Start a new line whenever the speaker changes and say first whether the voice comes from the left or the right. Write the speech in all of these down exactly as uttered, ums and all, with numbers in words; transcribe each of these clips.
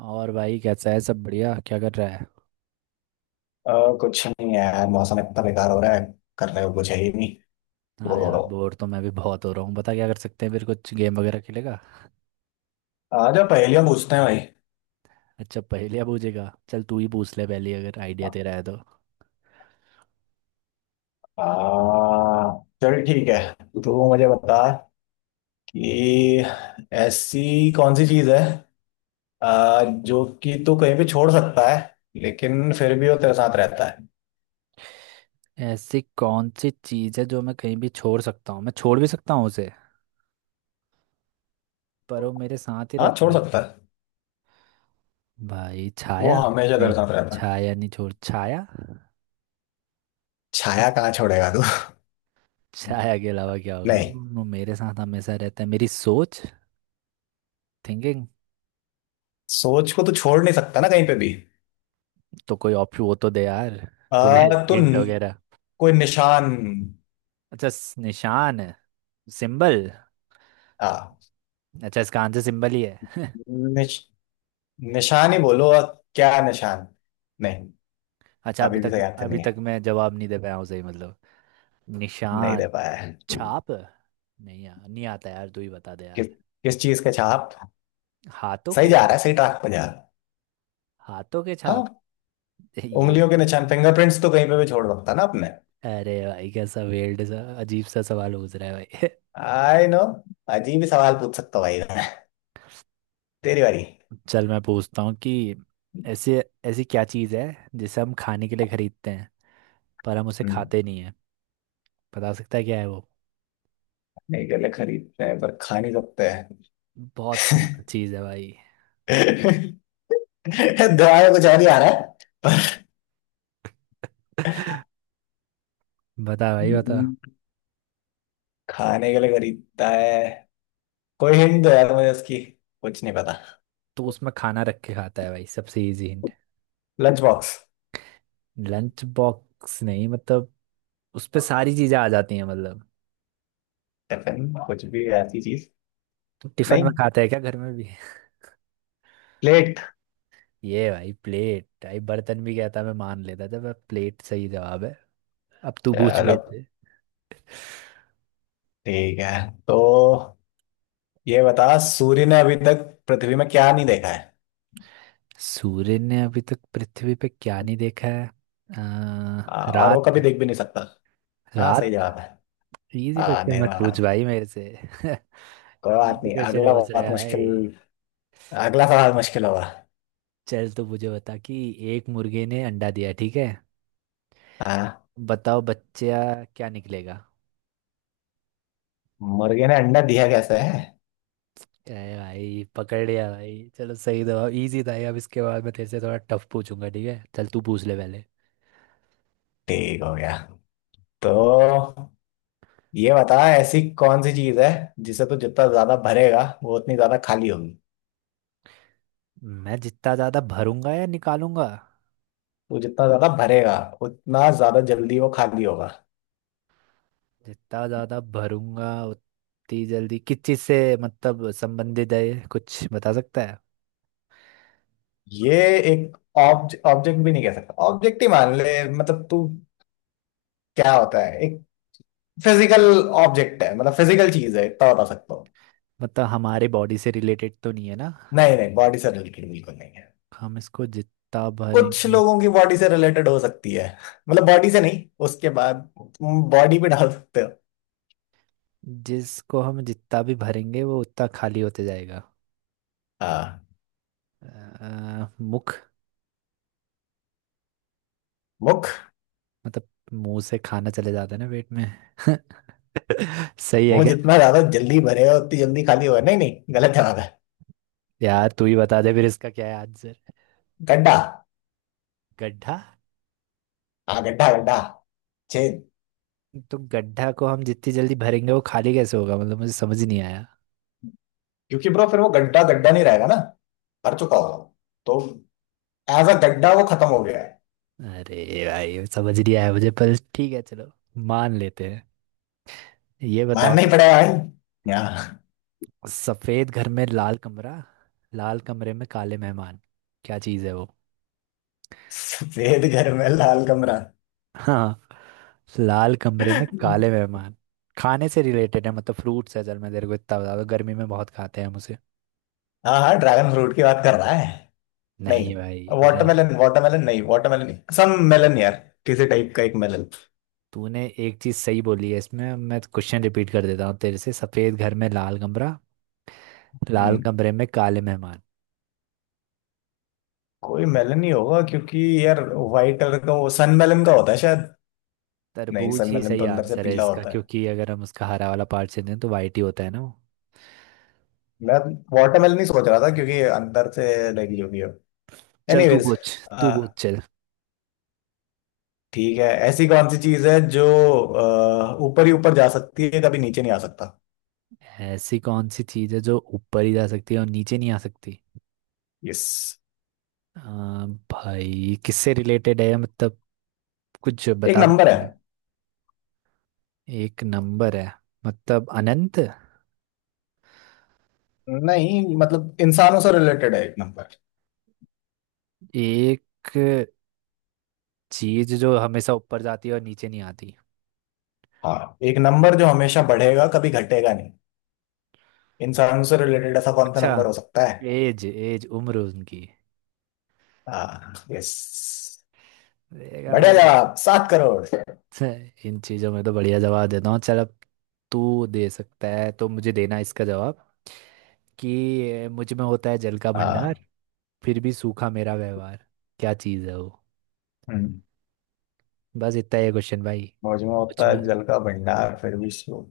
right: और भाई, कैसा है सब? बढ़िया? क्या कर रहा है?
left: अ, कुछ नहीं यार, मौसम इतना बेकार हो रहा है। करने को कुछ है ही नहीं।
right: हाँ
left: बोर हो
right: यार,
left: रहा हूँ।
right: बोर तो मैं भी बहुत हो रहा हूँ। बता, क्या कर सकते हैं? फिर कुछ गेम वगैरह खेलेगा?
left: आ जा पहेलियां पूछते हैं भाई।
right: अच्छा, पहेलियाँ पूछेगा? चल तू ही पूछ ले पहली, अगर आइडिया तेरा है तो।
left: आ, चल ठीक है, तू मुझे बता कि ऐसी कौन सी चीज है आ, जो कि तू कहीं भी छोड़ सकता है लेकिन फिर भी वो तेरे साथ रहता है।
right: ऐसी कौन सी चीज़ है जो मैं कहीं भी छोड़ सकता हूँ? मैं छोड़ भी सकता हूँ उसे, पर वो मेरे साथ ही
left: हाँ,
right: रहता
left: छोड़
right: है।
left: सकता है,
right: भाई,
left: वो
right: छाया।
left: हमेशा तेरे
right: नहीं,
left: साथ रहता है।
right: छाया नहीं छोड़, छाया।
left: छाया कहाँ छोड़ेगा तू?
right: छाया के अलावा क्या होगा?
left: नहीं,
right: वो मेरे साथ हमेशा रहता है, मेरी सोच। थिंकिंग।
left: सोच को तू छोड़ नहीं सकता ना कहीं पे भी।
right: तो कोई ऑप्शन वो तो दे यार। थोड़े
left: आ, तू न-
right: हिंट वगैरह।
left: कोई निशान।
right: अच्छा स- निशान है, सिंबल।
left: हाँ,
right: अच्छा, इसका आंसर सिंबल ही है?
left: निशान ही बोलो, और क्या निशान। नहीं,
right: अच्छा, अभी
left: अभी भी
right: तक
left: तो याद
right: अभी
left: नहीं
right: तक
left: है,
right: मैं जवाब नहीं दे पाया हूँ सही, मतलब।
left: नहीं
right: निशान।
left: दे पाया है।
right: छाप? नहीं यार, नहीं आता यार, तू ही बता दे यार।
left: किस किस चीज के छाप?
right: हाथों
left: सही
right: के।
left: जा रहा है, सही ट्रैक पे जा रहा है।
right: हाथों के
left: हाँ,
right: छाप। ये।
left: उंगलियों के निशान फिंगरप्रिंट्स तो कहीं पे भी छोड़ सकता ना अपने।
right: अरे भाई, कैसा वेल्ड सा अजीब सा सवाल पूछ रहा है भाई।
left: आई नो, अजीब ही सवाल पूछ सकता हूँ भाई मैं। तेरी बारी।
right: चल मैं पूछता हूँ कि ऐसे ऐसी क्या चीज़ है जिसे हम खाने के लिए खरीदते हैं पर हम उसे
left: हम्म,
right: खाते नहीं है। बता सकता है क्या है वो?
left: नहीं गले खरीदते हैं पर खा नहीं सकते हैं।
right: बहुत सिंपल चीज़ है भाई।
left: दवाई कुछ और ही आ रहा है।
right: बता भाई, बता।
left: हम्म, खाने के लिए खरीदता है, कोई हिंट दो यार मुझे इसकी, कुछ नहीं पता।
right: तो उसमें खाना रख के खाता है भाई, सबसे easy hint.
left: Lunch box.
right: Lunch box नहीं, मतलब उस पे सारी चीजें आ जाती हैं, मतलब।
left: टिफिन कुछ भी ऐसी चीज।
right: टिफिन में
left: नहीं,
right: खाता है क्या घर में भी?
left: प्लेट।
right: ये भाई, प्लेट भाई? बर्तन भी कहता मैं मान लेता था। मैं, प्लेट सही जवाब है। अब तू पूछ
left: चलो
right: बेटे।
left: ठीक है, तो ये बता सूर्य ने अभी तक पृथ्वी में क्या नहीं देखा है,
right: सूर्य ने अभी तक पृथ्वी पे क्या नहीं देखा है? अ,
left: आ, और
right: रात।
left: वो कभी देख भी नहीं सकता। हाँ, सही
right: रात।
left: जवाब है।
right: इजी
left: हाँ,
right: क्वेश्चन मत
left: अंधेरा हो
right: पूछ
left: रहा।
right: भाई मेरे से।
left: कोई बात
right: इजी
left: नहीं,
right: क्वेश्चन
left: अगला
right: पूछ रहा
left: बहुत
right: है
left: मुश्किल,
right: भाई।
left: अगला सवाल मुश्किल होगा।
right: चल तो मुझे बता कि एक मुर्गे ने अंडा दिया, ठीक है?
left: हाँ,
right: बताओ बच्चा, क्या निकलेगा?
left: मुर्गे ने अंडा दिया कैसे है?
right: अरे भाई, पकड़ लिया भाई। चलो, सही जवाब। इजी था ये। अब इसके बाद मैं तेरे से थोड़ा टफ पूछूंगा, ठीक है? चल तू पूछ ले पहले।
left: ठीक हो गया, तो ये बता ऐसी कौन सी चीज है जिसे तू जितना ज्यादा भरेगा वो उतनी ज्यादा खाली होगी।
right: मैं जितना ज्यादा भरूंगा या निकालूंगा?
left: तू जितना ज्यादा भरेगा उतना ज्यादा जल्दी वो खाली होगा।
right: जितना ज्यादा भरूंगा उतनी जल्दी किस चीज से, मतलब संबंधित है ये? कुछ बता सकता है?
left: ये एक ऑब्जेक्ट भी नहीं कह सकता, ऑब्जेक्ट ही मान ले, मतलब तू क्या होता है, एक फिजिकल ऑब्जेक्ट है, मतलब फिजिकल चीज है, इतना बता सकता हूँ।
right: मतलब हमारे बॉडी से रिलेटेड तो नहीं है ना?
left: नहीं नहीं, बॉडी से रिलेटेड बिल्कुल नहीं है।
right: हम इसको जितना
left: कुछ
right: भरेंगे।
left: लोगों की बॉडी से रिलेटेड हो सकती है, मतलब बॉडी से नहीं, उसके बाद तुम बॉडी भी डाल सकते हो।
right: जिसको हम जितना भी भरेंगे वो उतना खाली होते जाएगा।
left: हाँ,
right: अ, मुख।
left: मुख,
right: मतलब मुंह से खाना चले जाता है ना पेट में। सही है
left: मुंह
right: क्या?
left: जितना ज्यादा जल्दी भरे हो उतनी जल्दी खाली हो? नहीं नहीं, गलत जवाब है।
right: यार तू ही बता दे फिर, इसका क्या है आंसर?
left: गड्ढा।
right: गड्ढा?
left: हाँ, गड्ढा गड्ढा, छेद।
right: तो गड्ढा को हम जितनी जल्दी भरेंगे वो खाली कैसे होगा? मतलब, मुझे समझ नहीं आया।
left: क्योंकि ब्रो फिर वो गड्ढा गड्ढा नहीं रहेगा ना, भर चुका होगा वो। तो एज अ गड्ढा वो खत्म हो गया है।
right: अरे भाई, समझ नहीं आया मुझे, पर ठीक है, चलो। मान लेते हैं। ये बताओ
left: मानना ही
right: ना।
left: पड़ेगा भाई, यहाँ।
right: सफेद घर में लाल कमरा। लाल कमरे में काले मेहमान। क्या चीज है वो?
left: सफेद घर में लाल कमरा,
right: हाँ। लाल कमरे में काले मेहमान। खाने से रिलेटेड है, मतलब फ्रूट्स है। चल मैं तेरे को इतना बता दूं, गर्मी में बहुत खाते हैं हम उसे।
left: हाँ हाँ ड्रैगन फ्रूट की बात कर रहा है? नहीं,
right: नहीं भाई। दे-
left: वाटरमेलन, वाटरमेलन नहीं, वाटरमेलन नहीं सम मेलन यार, किसी टाइप का एक मेलन।
right: तूने एक चीज सही बोली है इसमें। मैं क्वेश्चन रिपीट कर देता हूँ तेरे से। सफेद घर में लाल कमरा। लाल
left: हम्म
right: कमरे में काले मेहमान।
left: कोई मेलन ही होगा, क्योंकि यार व्हाइट कलर का वो सन मेलन का होता है शायद। नहीं,
right: तरबूज
left: सन
right: ही
left: मेलन
right: सही
left: तो अंदर से
right: आंसर है
left: पीला
right: इसका,
left: होता है,
right: क्योंकि अगर हम उसका हरा वाला पार्ट से दें तो वाइट ही होता है ना वो।
left: मैं वाटरमेलन ही सोच रहा था क्योंकि अंदर से लगी होगी।
right: चल तू
left: एनीवेज
right: पूछ। तू पूछ, चल।
left: ठीक है, ऐसी कौन सी चीज है जो अ, ऊपर ही ऊपर जा सकती है कभी नीचे नहीं आ सकता?
right: ऐसी कौन सी चीज है जो ऊपर ही जा सकती है और नीचे नहीं आ सकती?
left: यस,
right: आ, भाई किससे रिलेटेड है, मतलब? कुछ
left: एक
right: बता
left: नंबर है।
right: सकते हैं? एक नंबर है? मतलब अनंत?
left: नहीं मतलब, इंसानों से रिलेटेड है एक नंबर।
right: एक चीज जो हमेशा ऊपर जाती है और नीचे नहीं आती?
left: हाँ, एक नंबर जो हमेशा बढ़ेगा कभी घटेगा नहीं। इंसानों से रिलेटेड ऐसा कौन सा
right: अच्छा।
left: नंबर हो सकता है?
right: एज एज उम्र उनकी।
left: हाँ, यस।
right: देखा
left: बढ़िया
right: भाई!
left: जवाब, सात करोड़।
right: छे, इन चीजों में तो बढ़िया जवाब देता हूँ। चल अब, तू दे सकता है तो मुझे देना इसका जवाब कि अ, मुझ में होता है जल का भंडार,
left: हाँ,
right: फिर भी सूखा मेरा व्यवहार। क्या चीज है वो?
left: हम्म
right: बस इतना ही है क्वेश्चन भाई।
left: मौज में
right: मुझ
left: होता
right: में।
left: है जल का भंडार, फिर भी slow।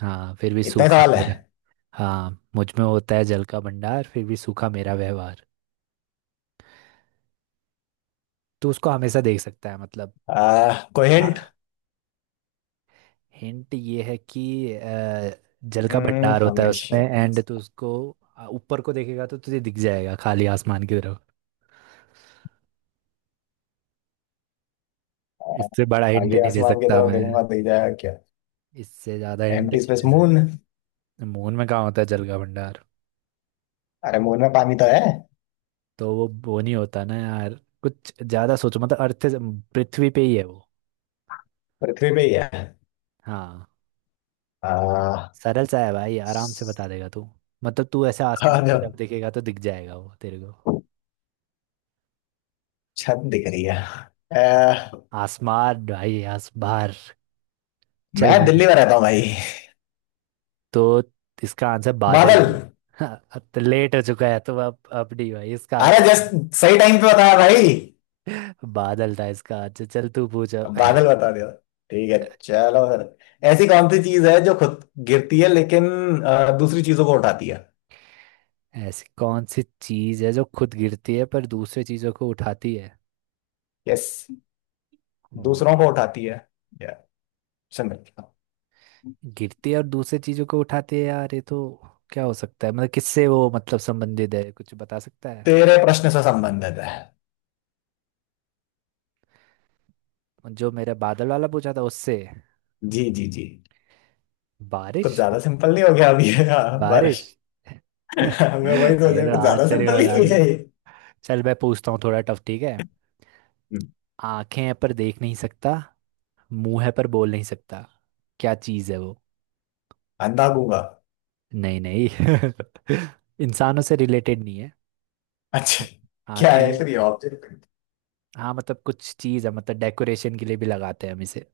right: हाँ, फिर भी
left: इतने
right: सूखा
left: सवाल है।
right: मेरा। हाँ, मुझ में होता है जल का भंडार, फिर भी सूखा मेरा व्यवहार। तो उसको हमेशा देख सकता है, मतलब।
left: आ, कोई हिंट।
right: हिंट ये है कि अ, जल का
left: हम्म
right: भंडार होता है
left: हमेशा।
right: उसमें, एंड तो उसको अ, ऊपर को देखेगा तो तुझे दिख जाएगा, खाली आसमान की तरफ। इससे बड़ा हिंट
left: आगे
right: नहीं दे
left: आसमान की
right: सकता
left: तरफ
right: मैं।
left: देखूंगा दिख जाएगा?
right: इससे ज्यादा हिंट
left: एम्प्टी
right: नहीं
left: स्पेस,
right: दे
left: मून।
right: सकता। मून में कहाँ होता है जल का भंडार?
left: अरे मून में पानी तो है।
right: तो वो वो नहीं होता ना यार। कुछ ज्यादा सोचो, मतलब अर्थ से- पृथ्वी पे ही है वो।
left: पृथ्वी पे ही है।
right: हाँ।
left: आ,
right: सरल सा है भाई,
left: आ,
right: आराम से बता देगा तू। मतलब तू ऐसे आसमान की
left: जो
right: तरफ देखेगा तो दिख जाएगा वो तेरे को।
left: छत दिख रही है, आ,
right: आसमान भाई, आसबार। चल
left: मैं
right: मैं,
left: दिल्ली में रहता हूँ भाई।
right: तो इसका आंसर बादल
left: बादल?
right: है। हाँ, अब तो लेट हो चुका है तो अब अब नहीं भाई, इसका
left: अरे
right: आंसर बा-
left: जस्ट, सही टाइम पे बताया भाई,
right: बादल था इसका आंसर। चल तू पूछ अब।
left: अब बादल बता दिया। ठीक है चलो फिर, ऐसी कौन सी चीज है जो खुद गिरती है लेकिन आ, दूसरी चीजों को उठाती है?
right: ऐसी कौन सी चीज है जो खुद गिरती है पर दूसरे चीजों को उठाती है?
left: यस,
right: हम्म,
left: दूसरों
right: ये
left: को उठाती है। या चंद्र?
right: गिरती है और दूसरे चीजों को उठाती है, यार ये तो क्या हो सकता है, मतलब किससे वो मतलब संबंधित है? कुछ बता सकता है?
left: तेरे प्रश्न से संबंधित है।
right: जो मेरा बादल वाला पूछा था उससे?
left: जी जी जी, कुछ
right: बारिश?
left: ज्यादा सिंपल नहीं हो गया अभी ये? हाँ,
right: बारिश।
left: बारिश। मैं वही सोच
right: ये
left: रहा
right: तो
left: हूँ, कुछ ज्यादा
right: आश्चर्य,
left: सिंपल
right: बता
left: नहीं
right: दे।
left: है ये।
right: चल मैं पूछता हूँ थोड़ा टफ, ठीक है।
left: हम्म,
right: आंखें हैं पर देख नहीं सकता। मुंह है पर बोल नहीं सकता। क्या चीज है वो?
left: अंधा गूंगा।
right: नहीं, नहीं। इंसानों से रिलेटेड नहीं है।
left: अच्छा, क्या है
right: आंखें,
left: फिर ये ऑब्जेक्ट?
right: हाँ, मतलब कुछ चीज है, मतलब डेकोरेशन के लिए भी लगाते हैं हम इसे।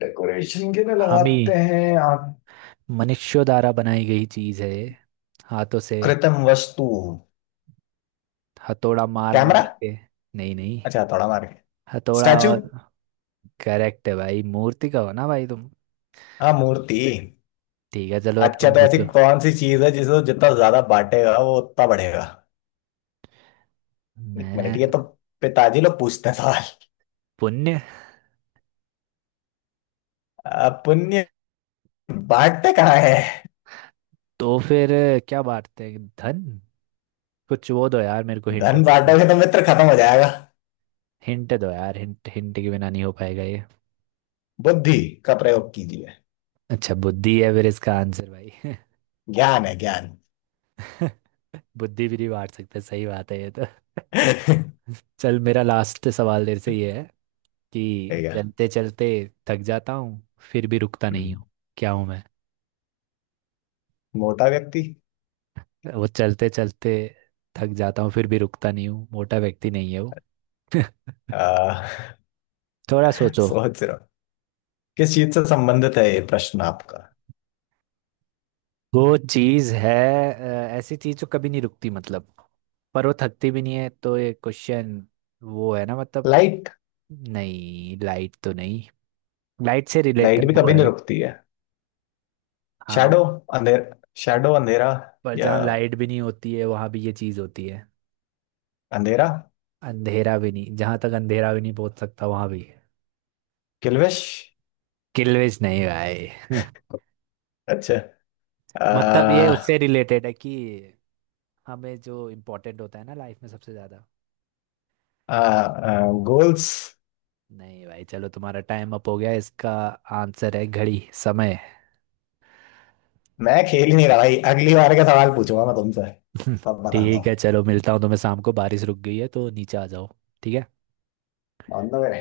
left: डेकोरेशन के लिए
right: हम ही,
left: लगाते हैं आप?
right: मनुष्यों द्वारा बनाई गई चीज है ये। हाथों से,
left: कृत्रिम वस्तु।
right: हथौड़ा मार
left: कैमरा?
right: मार के। नहीं, नहीं।
left: अच्छा थोड़ा मार के,
right: हथौड़ा
left: स्टैचू।
right: और? करेक्ट है भाई, मूर्ति का हो ना भाई तुम?
left: हाँ, मूर्ति।
right: ठीक है चलो, अब
left: अच्छा,
right: तुम
left: तो ऐसी
right: पूछो।
left: कौन सी चीज है जिसे जितना ज्यादा बांटेगा वो उतना बढ़ेगा? एक मिनट
right: मैं।
left: ये तो पिताजी लोग पूछते हैं सवाल।
right: पुण्य।
left: आ, पुण्य बांटते कहाँ है?
right: तो फिर क्या बांटते हैं, धन? कुछ वो दो यार मेरे को, हिंट।
left: धन बांटोगे तो मित्र खत्म हो जाएगा।
right: हिंट दो यार, हिंट हिंट के बिना नहीं हो पाएगा ये।
left: बुद्धि का प्रयोग कीजिए।
right: अच्छा, बुद्धि है फिर इसका आंसर भाई?
left: ज्ञान है ज्ञान।
right: बुद्धि भी नहीं बांट सकते, सही बात है ये तो। चल मेरा लास्ट सवाल देर से ये है कि
left: ठीक है।
right: चलते चलते थक जाता हूँ, फिर भी रुकता नहीं
left: हम्म,
right: हूँ। क्या हूँ मैं?
left: मोटा व्यक्ति।
right: वो चलते चलते थक जाता हूँ फिर भी रुकता नहीं हूँ, मोटा व्यक्ति नहीं है वो।
left: आ,
right: थोड़ा सोचो।
left: सोच रहा हूँ। किस चीज से संबंधित है ये प्रश्न आपका?
right: वो चीज है, अ, ऐसी चीज जो कभी नहीं रुकती, मतलब पर वो थकती भी नहीं है, तो ये क्वेश्चन वो है ना, मतलब।
left: लाइट?
right: नहीं लाइट तो नहीं, लाइट से
left: लाइट
right: रिलेटेड
left: भी
right: वो
left: कभी
right: है।
left: नहीं रुकती है।
right: हाँ।
left: शैडो अंधेर, शैडो अंधेरा।
right: पर
left: या
right: जहाँ लाइट भी नहीं होती है वहां भी ये चीज होती है।
left: अंधेरा?
right: अंधेरा भी नहीं, जहां तक अंधेरा भी नहीं पहुंच सकता वहां भी।
left: किल्विश?
right: किल्वेज नहीं भाई।
left: अच्छा।
right: मतलब ये
left: आ,
right: उससे रिलेटेड है कि हमें जो इम्पोर्टेंट होता है ना लाइफ में सबसे ज्यादा।
left: आ, आ, गोल्स?
right: नहीं भाई, चलो तुम्हारा टाइम अप हो गया। इसका आंसर है घड़ी, समय।
left: मैं खेल ही नहीं रहा भाई, अगली बार का सवाल पूछूंगा मैं तुमसे, तब बताता
right: ठीक
left: हूँ।
right: है, चलो मिलता हूँ तुम्हें शाम को। बारिश रुक गई है तो नीचे आ जाओ। ठीक है।
left: On the way.